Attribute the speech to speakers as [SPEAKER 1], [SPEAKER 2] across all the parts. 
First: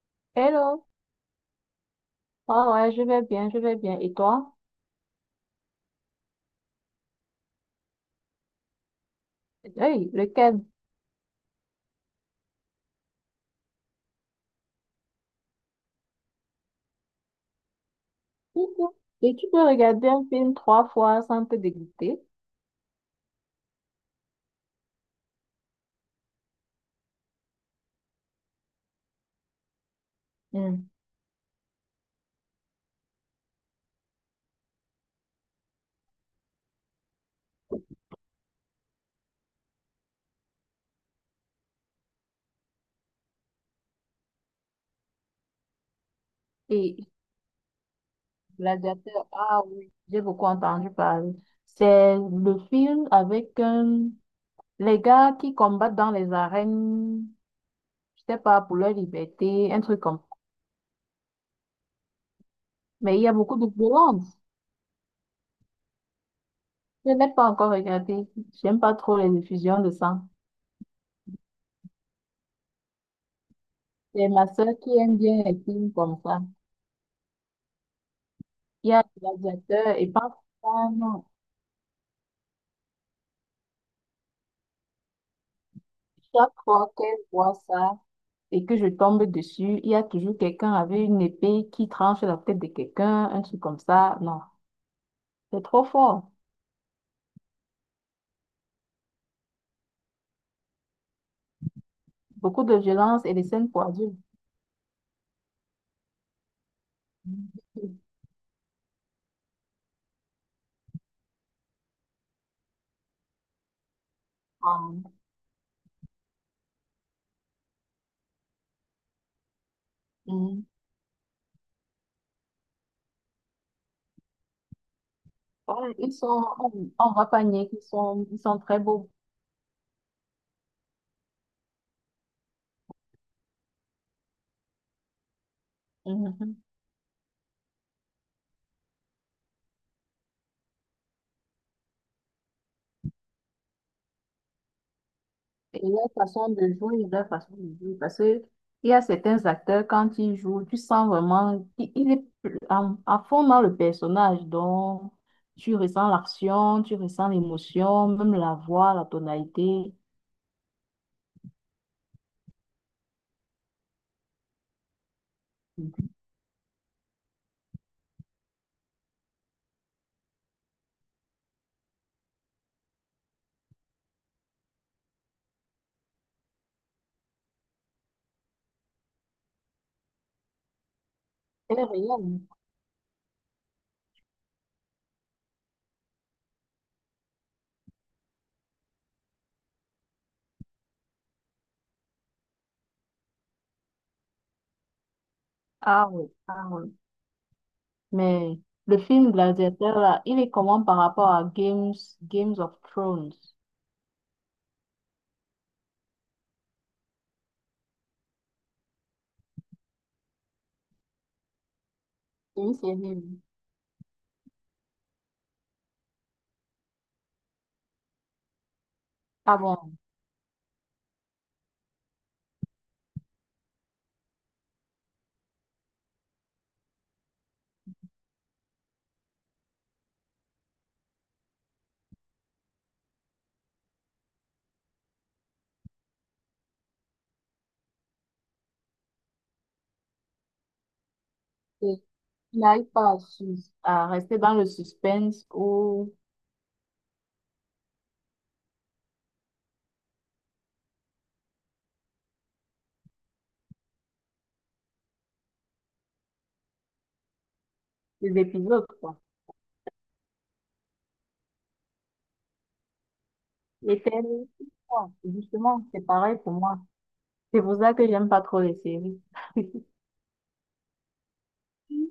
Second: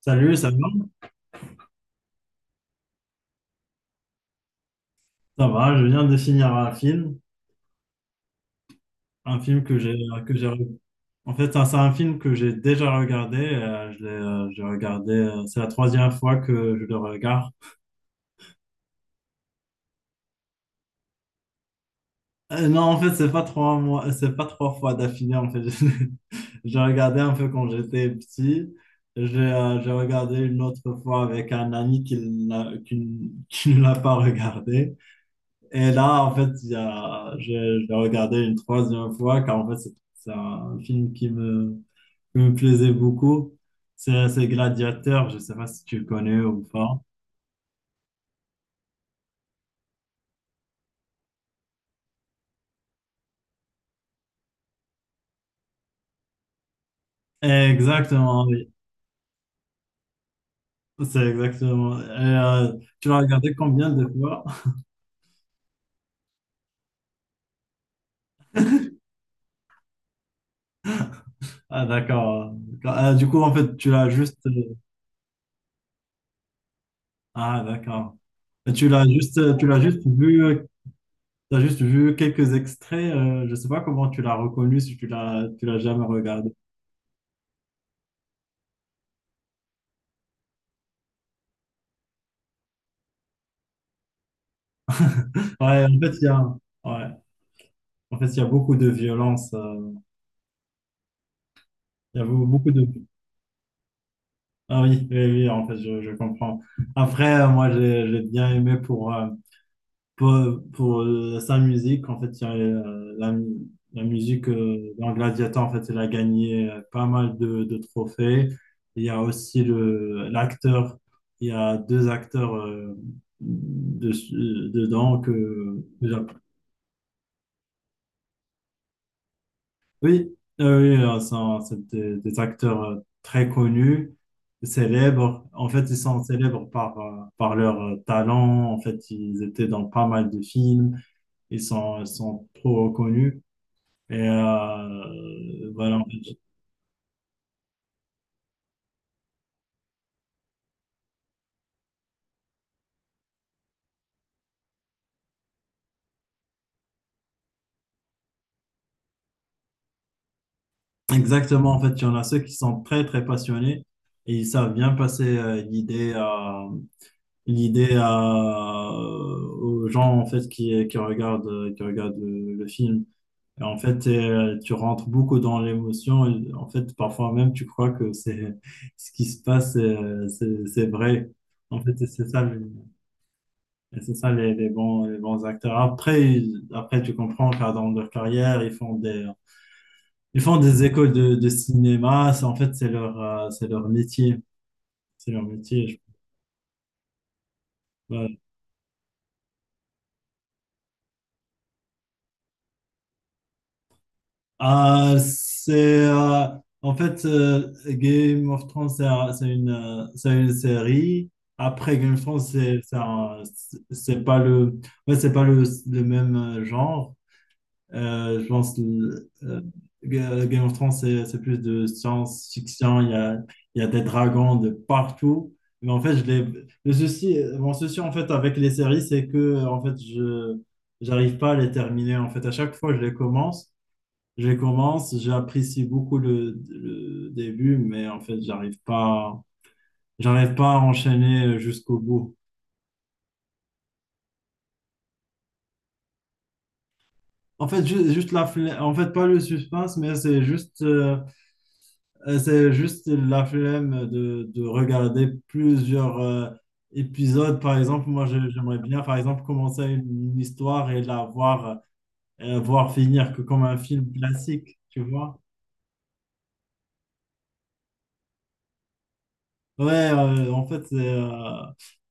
[SPEAKER 1] Salut, ça
[SPEAKER 2] Hello.
[SPEAKER 1] va?
[SPEAKER 2] Ah ouais, je vais bien, je vais bien. Et toi?
[SPEAKER 1] Ça va, je viens de finir un film que j'ai
[SPEAKER 2] Hey,
[SPEAKER 1] que j'ai
[SPEAKER 2] lequel?
[SPEAKER 1] en fait ça, c'est un film que j'ai déjà regardé, je l'ai j'ai regardé, c'est la troisième fois que je le regarde.
[SPEAKER 2] Coucou. Et tu peux regarder un film trois fois sans te dégoûter.
[SPEAKER 1] Non, en fait, c'est pas trois mois, c'est pas trois fois d'affilée en fait. J'ai regardé un peu quand j'étais petit. J'ai regardé une
[SPEAKER 2] Hmm.
[SPEAKER 1] autre fois avec un ami qui ne l'a pas regardé. Et là, en fait, je l'ai regardé une troisième fois, car en fait, c'est un film qui me plaisait beaucoup. C'est Gladiateur, je ne sais pas si tu le connais ou pas.
[SPEAKER 2] Et Gladiateur, ah oui, j'ai beaucoup entendu parler. C'est le film avec les gars qui combattent dans les arènes, je sais
[SPEAKER 1] Exactement,
[SPEAKER 2] pas,
[SPEAKER 1] oui.
[SPEAKER 2] pour leur liberté, un truc comme ça.
[SPEAKER 1] C'est exactement. Et, tu l'as
[SPEAKER 2] Mais il y a
[SPEAKER 1] regardé
[SPEAKER 2] beaucoup de
[SPEAKER 1] combien de
[SPEAKER 2] violence.
[SPEAKER 1] fois?
[SPEAKER 2] Je n'ai pas encore regardé. J'aime pas trop les effusions de sang.
[SPEAKER 1] Ah, d'accord. Ah, du coup, en fait, tu l'as
[SPEAKER 2] C'est
[SPEAKER 1] juste.
[SPEAKER 2] ma sœur qui aime bien les films comme ça.
[SPEAKER 1] Ah, d'accord. Et tu
[SPEAKER 2] Il y a un
[SPEAKER 1] l'as juste, tu l'as
[SPEAKER 2] gladiateur
[SPEAKER 1] juste
[SPEAKER 2] et parfois, non,
[SPEAKER 1] t'as juste vu quelques extraits. Je sais pas comment tu l'as reconnu si tu l'as jamais regardé.
[SPEAKER 2] chaque fois qu'elle voit ça et que je tombe dessus, il y a toujours quelqu'un avec une épée qui tranche la tête de quelqu'un, un truc comme ça. Non, c'est
[SPEAKER 1] Ouais,
[SPEAKER 2] trop
[SPEAKER 1] en fait,
[SPEAKER 2] fort.
[SPEAKER 1] ouais. En fait, il y a beaucoup de violence. Il y a beau-
[SPEAKER 2] Beaucoup
[SPEAKER 1] beaucoup
[SPEAKER 2] de
[SPEAKER 1] de...
[SPEAKER 2] violence et des scènes pour adultes.
[SPEAKER 1] Ah oui, oui, oui, en fait, je comprends. Après,
[SPEAKER 2] Hum,
[SPEAKER 1] moi, j'ai bien aimé pour, pour, sa musique. En fait, il y a, la musique dans Gladiator, en fait, il a gagné pas mal de trophées. Il y a aussi
[SPEAKER 2] hum.
[SPEAKER 1] l'acteur. Il y a deux acteurs dedans que
[SPEAKER 2] Ouais, ils sont, on va pas nier qu'ils sont, ils sont très beaux.
[SPEAKER 1] oui, c'est des acteurs très connus, célèbres. En fait, ils sont
[SPEAKER 2] Mm-hmm.
[SPEAKER 1] célèbres par, par leur talent. En fait, ils étaient dans pas mal de films. Ils sont trop connus. Et
[SPEAKER 2] Et
[SPEAKER 1] voilà, en
[SPEAKER 2] leur
[SPEAKER 1] fait,
[SPEAKER 2] façon de jouer, leur façon de jouer. Parce que il y a certains acteurs, quand ils jouent, tu sens vraiment qu'il est en- à fond dans le personnage. Donc, tu ressens l'action, tu ressens l'émotion, même la voix, la tonalité.
[SPEAKER 1] exactement. En fait, il y en a ceux qui sont très passionnés et ils savent bien passer l'idée à, aux gens en fait, qui regardent le film. Et en fait, tu rentres beaucoup dans l'émotion. Et en fait, parfois même, tu crois que c'est ce qui se passe, c'est vrai. En
[SPEAKER 2] Elle est
[SPEAKER 1] fait, et c'est
[SPEAKER 2] réelle.
[SPEAKER 1] ça, le- Et c'est ça les bons acteurs. Après, après, tu comprends car dans leur carrière, ils font des écoles de cinéma. En fait, c'est leur métier. C'est leur métier.
[SPEAKER 2] Ah oui, ah oui. Mais le film Gladiateur, là, il est comment par rapport à Games, Games of Thrones?
[SPEAKER 1] Ah, c'est euh, en fait Game of Thrones, c'est une série. Après Game of Thrones,
[SPEAKER 2] C'est une série.
[SPEAKER 1] c'est pas le ouais, c'est pas le même genre. Je pense le-
[SPEAKER 2] Ah bon?
[SPEAKER 1] Ga- Game of Thrones, c'est plus de science-fiction. Il y a des dragons de partout. Mais en fait, je l'ai le souci, mon souci en fait avec les séries, c'est que en fait je j'arrive pas à les terminer. En fait, à chaque fois, je les commence. Je commence, j'apprécie beaucoup le début, mais en fait, j'arrive pas à enchaîner jusqu'au
[SPEAKER 2] Et
[SPEAKER 1] bout.
[SPEAKER 2] il n'arrive pas à, sus- à rester dans le suspense ou
[SPEAKER 1] En fait, juste la flemme, en fait, pas le suspense, mais c'est juste la flemme de regarder plusieurs épisodes. Par exemple, moi,
[SPEAKER 2] les
[SPEAKER 1] j'aimerais
[SPEAKER 2] épisodes,
[SPEAKER 1] bien, par
[SPEAKER 2] quoi.
[SPEAKER 1] exemple, commencer une histoire et la voir, voir finir que comme un
[SPEAKER 2] Les
[SPEAKER 1] film
[SPEAKER 2] séries,
[SPEAKER 1] classique, tu
[SPEAKER 2] ouais,
[SPEAKER 1] vois?
[SPEAKER 2] justement, c'est pareil pour moi. C'est pour ça que j'aime pas trop les séries.
[SPEAKER 1] Ouais, en fait, c'est,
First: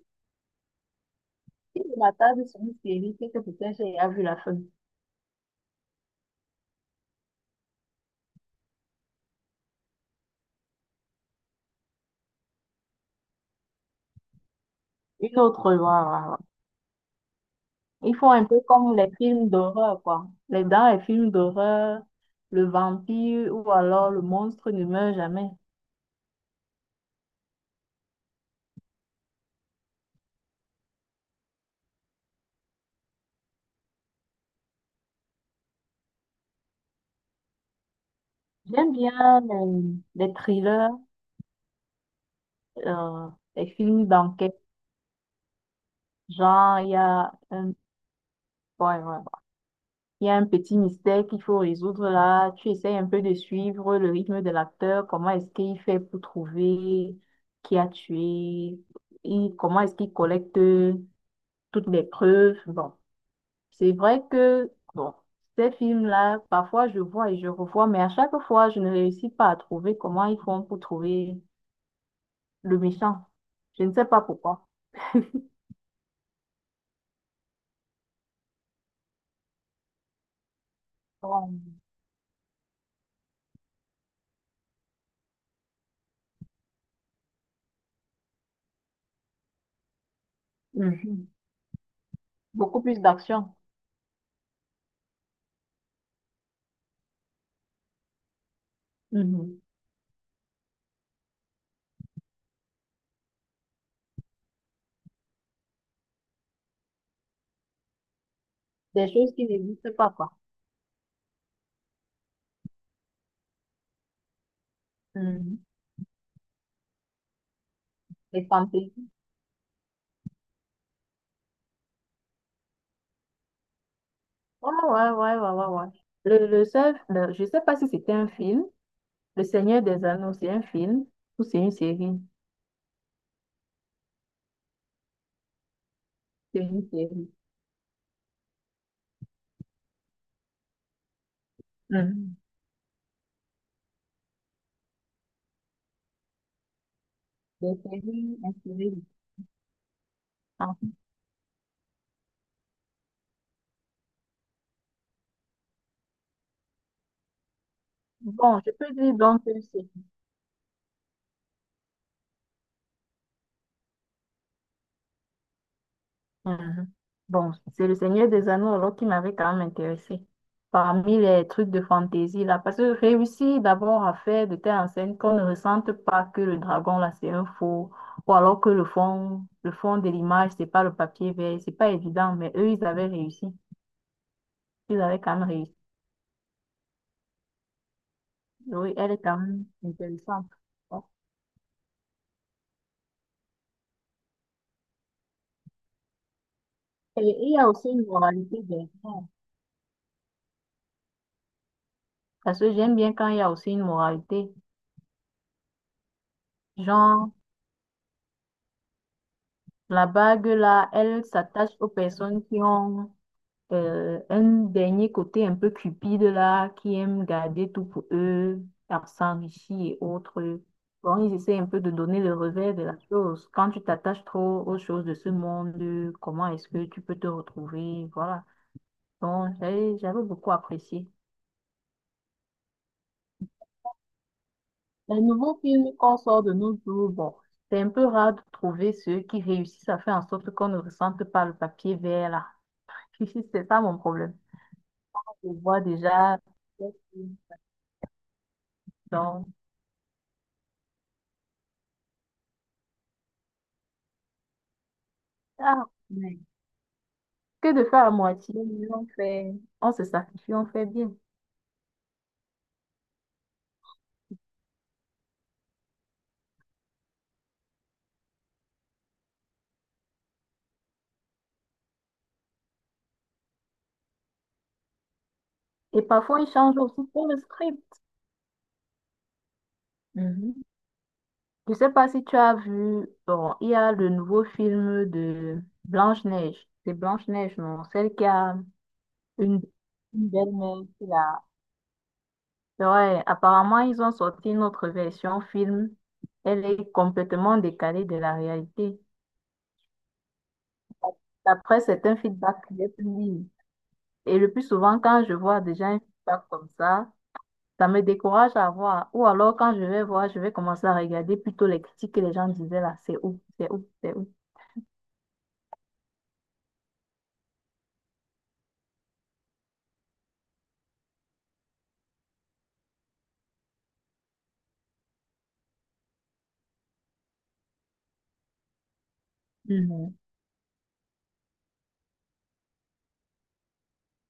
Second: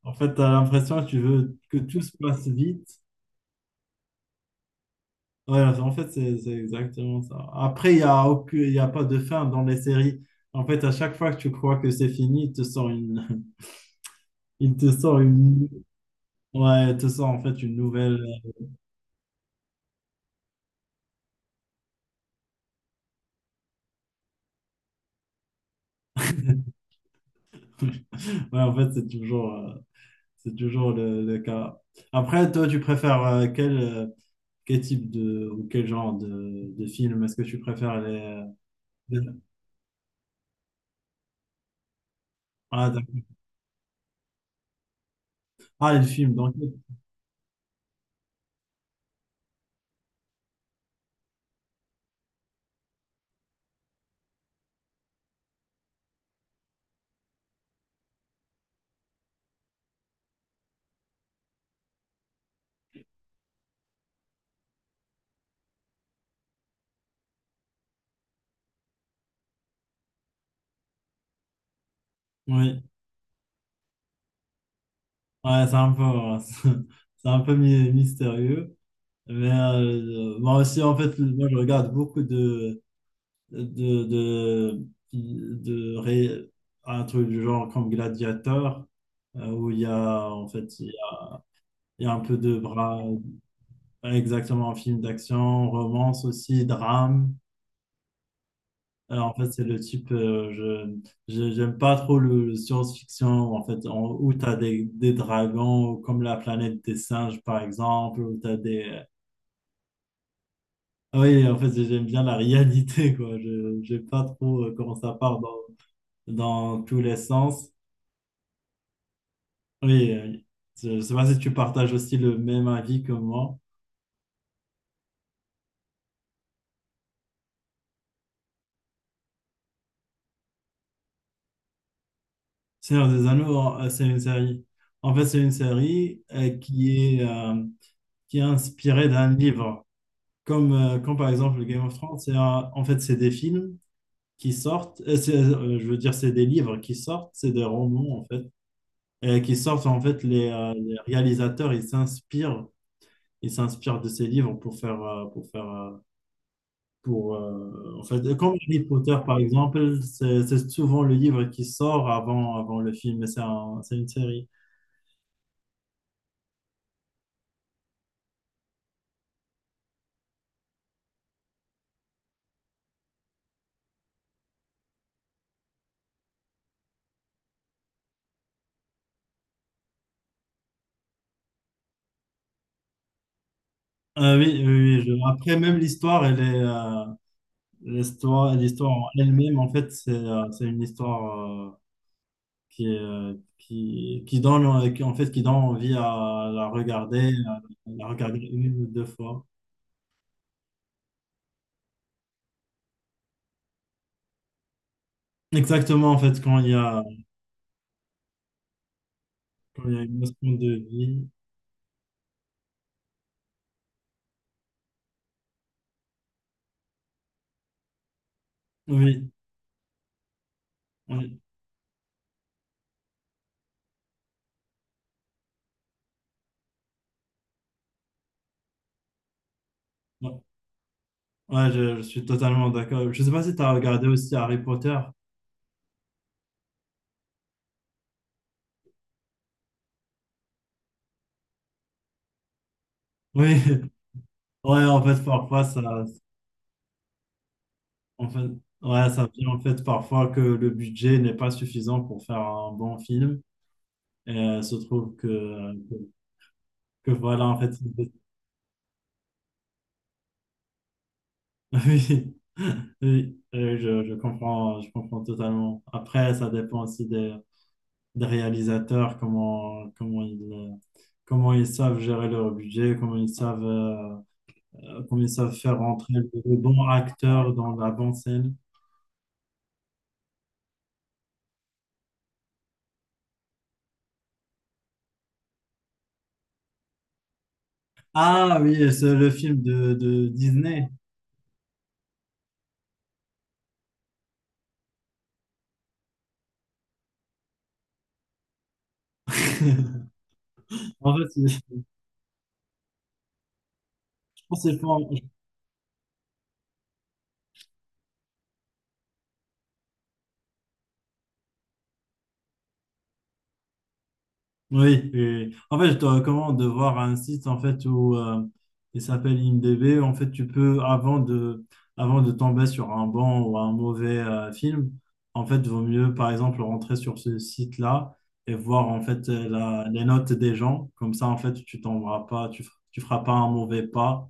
[SPEAKER 1] en fait, t'as l'impression que tu veux que
[SPEAKER 2] Si je
[SPEAKER 1] tout se
[SPEAKER 2] m'attarde
[SPEAKER 1] passe
[SPEAKER 2] sur une
[SPEAKER 1] vite.
[SPEAKER 2] série, c'est que peut-être j'ai déjà vu la fin.
[SPEAKER 1] Ouais, en fait, c'est exactement ça. Après, il y a pas de fin dans les séries. En fait, à chaque fois que tu crois que c'est fini, il te sort une... il te sort
[SPEAKER 2] Une
[SPEAKER 1] une...
[SPEAKER 2] autre, voilà, voilà.
[SPEAKER 1] Ouais, il te sort en fait une
[SPEAKER 2] Ils
[SPEAKER 1] nouvelle...
[SPEAKER 2] font un peu comme les films d'horreur, quoi. Les dans les films d'horreur, le vampire ou alors le monstre ne meurt jamais.
[SPEAKER 1] Ouais, en fait, c'est toujours le cas. Après, toi, tu préfères quel type de... ou quel genre de film? Est-ce que tu préfères
[SPEAKER 2] J'aime
[SPEAKER 1] les-
[SPEAKER 2] bien les thrillers,
[SPEAKER 1] Ah, d'accord.
[SPEAKER 2] euh, les films d'enquête.
[SPEAKER 1] Ah, les films, donc...
[SPEAKER 2] Genre, il y a un... Ouais, ouais. Il y a un petit mystère qu'il faut résoudre là. Tu essayes un peu de suivre le rythme de l'acteur. Comment est-ce qu'il fait pour trouver qui a tué? Et comment est-ce qu'il collecte toutes les preuves? Bon, c'est vrai que bon, ces films-là, parfois je vois et je revois, mais à chaque fois, je ne réussis pas à trouver comment ils font pour trouver le
[SPEAKER 1] Oui.
[SPEAKER 2] méchant. Je ne sais pas pourquoi.
[SPEAKER 1] Ouais, c'est un peu... C'est un peu mi- mystérieux. Mais moi aussi, en fait, moi,
[SPEAKER 2] Oh.
[SPEAKER 1] je regarde beaucoup de, de, de un truc du genre comme Gladiator, où il y a, en fait,
[SPEAKER 2] Mhm.
[SPEAKER 1] il y a un peu de
[SPEAKER 2] Beaucoup plus
[SPEAKER 1] bras,
[SPEAKER 2] d'action.
[SPEAKER 1] exactement, un film d'action, romance aussi, drame. En fait,
[SPEAKER 2] Mhm.
[SPEAKER 1] c'est le type, j'aime pas trop le science-fiction, en fait, où tu as des dragons, comme la planète des singes, par exemple, où tu as des,
[SPEAKER 2] Des choses qui n'existent pas, quoi.
[SPEAKER 1] oui, en fait, j'aime bien la réalité, quoi. Je n'aime pas trop comment ça part
[SPEAKER 2] Mhm.
[SPEAKER 1] dans tous les sens.
[SPEAKER 2] Les fantaisies.
[SPEAKER 1] Oui, je ne sais pas si tu partages aussi le même avis que moi.
[SPEAKER 2] Ouais, ouais, ouais, ouais, ouais, ouais. Le seul, le- je sais pas si c'était un film. Le Seigneur des Anneaux, c'est un film ou c'est une série?
[SPEAKER 1] Seigneur des Anneaux, c'est une série. En fait, c'est une série
[SPEAKER 2] C'est une
[SPEAKER 1] est,
[SPEAKER 2] série.
[SPEAKER 1] euh, qui est inspirée d'un livre. Comme, comme par exemple Game of Thrones,
[SPEAKER 2] Mhm.
[SPEAKER 1] en fait, c'est des films qui sortent. Je veux dire, c'est des livres qui sortent, c'est des
[SPEAKER 2] Des
[SPEAKER 1] romans, en
[SPEAKER 2] séries
[SPEAKER 1] fait,
[SPEAKER 2] inspirées. Du-
[SPEAKER 1] qui sortent. En fait,
[SPEAKER 2] Ah.
[SPEAKER 1] les réalisateurs, ils s'inspirent il s'inspire de ses livres pour faire, en fait, comme
[SPEAKER 2] Bon, je
[SPEAKER 1] Harry
[SPEAKER 2] peux dire
[SPEAKER 1] Potter, par
[SPEAKER 2] donc que c'est.
[SPEAKER 1] exemple, c'est souvent le livre qui sort avant le film, mais c'est une série.
[SPEAKER 2] Mhm. Bon, c'est le Seigneur des Anneaux alors qui m'avait quand même intéressé. Parmi les trucs de fantaisie là, parce que réussir d'abord à faire de telles scène qu'on ne ressente pas que le dragon là c'est un faux, ou alors que le fond de l'image c'est pas le papier vert, c'est pas évident, mais eux ils avaient réussi,
[SPEAKER 1] Ah oui, oui,
[SPEAKER 2] ils
[SPEAKER 1] oui, je-
[SPEAKER 2] avaient quand même
[SPEAKER 1] Après,
[SPEAKER 2] réussi.
[SPEAKER 1] même l'histoire, elle est, l'histoire, l'histoire
[SPEAKER 2] Oui,
[SPEAKER 1] en
[SPEAKER 2] elle est quand
[SPEAKER 1] elle-même,
[SPEAKER 2] même
[SPEAKER 1] en fait,
[SPEAKER 2] intéressante.
[SPEAKER 1] c'est une
[SPEAKER 2] Bon.
[SPEAKER 1] histoire euh, qui donne, en fait, qui donne envie
[SPEAKER 2] Et il y
[SPEAKER 1] à
[SPEAKER 2] a aussi une
[SPEAKER 1] la regarder
[SPEAKER 2] moralité
[SPEAKER 1] une ou deux
[SPEAKER 2] derrière.
[SPEAKER 1] fois.
[SPEAKER 2] Parce que j'aime bien quand il y a aussi une moralité.
[SPEAKER 1] Exactement, en fait,
[SPEAKER 2] Genre,
[SPEAKER 1] quand il y a
[SPEAKER 2] la
[SPEAKER 1] une
[SPEAKER 2] bague
[SPEAKER 1] notion de
[SPEAKER 2] là, elle
[SPEAKER 1] vie.
[SPEAKER 2] s'attache aux personnes qui ont un dernier côté un peu cupide là, qui aime garder tout pour eux, à
[SPEAKER 1] Oui,
[SPEAKER 2] s'enrichir et autres. Bon, ils
[SPEAKER 1] oui.
[SPEAKER 2] essaient un peu de donner le revers de la chose. Quand tu t'attaches trop aux choses de ce monde, comment est-ce que tu peux te retrouver? Voilà. Donc, j'avais
[SPEAKER 1] Ouais,
[SPEAKER 2] beaucoup apprécié.
[SPEAKER 1] ouais, je suis totalement d'accord. Je sais pas si tu as regardé aussi Harry Potter.
[SPEAKER 2] Les nouveaux films qu'on sort de nos jours, bon, c'est un peu rare de trouver ceux qui réussissent à faire en sorte qu'on ne ressente pas le papier vert là.
[SPEAKER 1] Oui,
[SPEAKER 2] C'est ça mon problème.
[SPEAKER 1] ouais, en fait,
[SPEAKER 2] Je
[SPEAKER 1] parfois,
[SPEAKER 2] vois
[SPEAKER 1] ça,
[SPEAKER 2] déjà.
[SPEAKER 1] en fait, ouais, ça
[SPEAKER 2] Donc,
[SPEAKER 1] vient en fait parfois que le budget n'est pas suffisant pour faire un bon film. Et se trouve
[SPEAKER 2] ah.
[SPEAKER 1] que,
[SPEAKER 2] Ouais.
[SPEAKER 1] que voilà, en fait,
[SPEAKER 2] Que de faire à moitié. Mais on fait, on se sacrifie, on fait bien.
[SPEAKER 1] oui, oui, je comprends totalement. Après, ça dépend aussi des réalisateurs, comment ils savent gérer leur budget, comment ils savent faire
[SPEAKER 2] Et
[SPEAKER 1] rentrer le
[SPEAKER 2] parfois, ils
[SPEAKER 1] le
[SPEAKER 2] changent
[SPEAKER 1] bon
[SPEAKER 2] aussi pour le
[SPEAKER 1] acteur dans
[SPEAKER 2] script.
[SPEAKER 1] la bonne scène.
[SPEAKER 2] Mhm. Je sais pas si tu as vu, bon, il y a le nouveau film de Blanche-Neige. C'est Blanche-Neige, non? Celle qui a
[SPEAKER 1] Ah oui, c'est le film
[SPEAKER 2] une,
[SPEAKER 1] de
[SPEAKER 2] une belle-mère
[SPEAKER 1] Disney.
[SPEAKER 2] qui l'a. Ouais, apparemment, ils ont sorti une autre version film. Elle est complètement décalée de la réalité.
[SPEAKER 1] En fait,
[SPEAKER 2] D'après
[SPEAKER 1] je
[SPEAKER 2] certains feedbacks feedback que j'ai pu lire. Et le
[SPEAKER 1] pense
[SPEAKER 2] plus
[SPEAKER 1] qu'ils
[SPEAKER 2] souvent,
[SPEAKER 1] font,
[SPEAKER 2] quand je vois déjà un feedback comme ça me décourage à voir. Ou alors, quand je vais voir, je vais commencer à regarder plutôt les critiques que les gens disaient là. C'est où? C'est où? C'est où?
[SPEAKER 1] oui, et en fait, je te recommande de voir un site en fait où il s'appelle IMDb. En fait, tu peux avant de tomber sur un bon ou un mauvais film, en fait, vaut mieux par exemple rentrer sur ce site-là et voir en fait les
[SPEAKER 2] Mhm,
[SPEAKER 1] notes des gens. Comme ça, en fait, tu tomberas pas, tu feras pas un mauvais pas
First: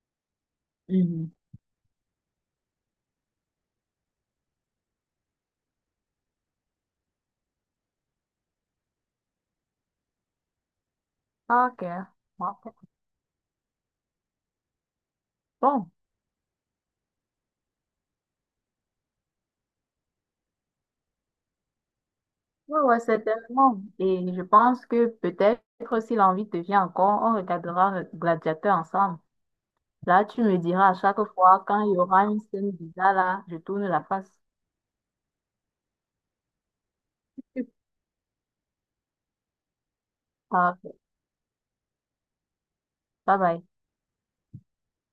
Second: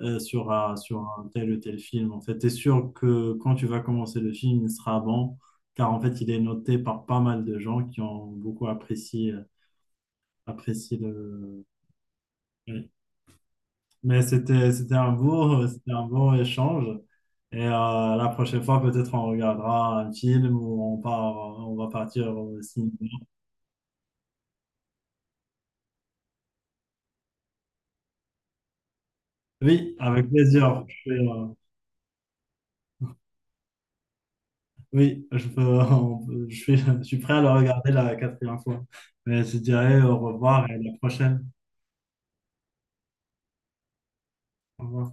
[SPEAKER 1] sur un, sur un
[SPEAKER 2] mhm.
[SPEAKER 1] tel ou tel film. En fait, t'es sûr que quand tu vas commencer le film, il sera bon, car en fait, il est noté par pas mal de gens qui ont beaucoup apprécié. Apprécie le.
[SPEAKER 2] Ok.
[SPEAKER 1] Oui.
[SPEAKER 2] Ok.
[SPEAKER 1] Mais c'était
[SPEAKER 2] Bon.
[SPEAKER 1] un beau échange. Et la prochaine fois, peut-être on regardera un film ou on part, on va partir au
[SPEAKER 2] Oui, ouais,
[SPEAKER 1] cinéma.
[SPEAKER 2] ouais, certainement. Et je pense que peut-être si l'envie te vient encore, on regardera Gladiateur ensemble.
[SPEAKER 1] Oui,
[SPEAKER 2] Là,
[SPEAKER 1] avec
[SPEAKER 2] tu me
[SPEAKER 1] plaisir.
[SPEAKER 2] diras
[SPEAKER 1] Je
[SPEAKER 2] à
[SPEAKER 1] suis,
[SPEAKER 2] chaque fois quand il y aura une scène bizarre là, je tourne la face.
[SPEAKER 1] oui, je peux, on peut- je suis prêt à le regarder la quatrième fois. Mais je dirais au revoir
[SPEAKER 2] Ah,
[SPEAKER 1] et à
[SPEAKER 2] ok.
[SPEAKER 1] la prochaine.
[SPEAKER 2] Bye bye.
[SPEAKER 1] Au revoir.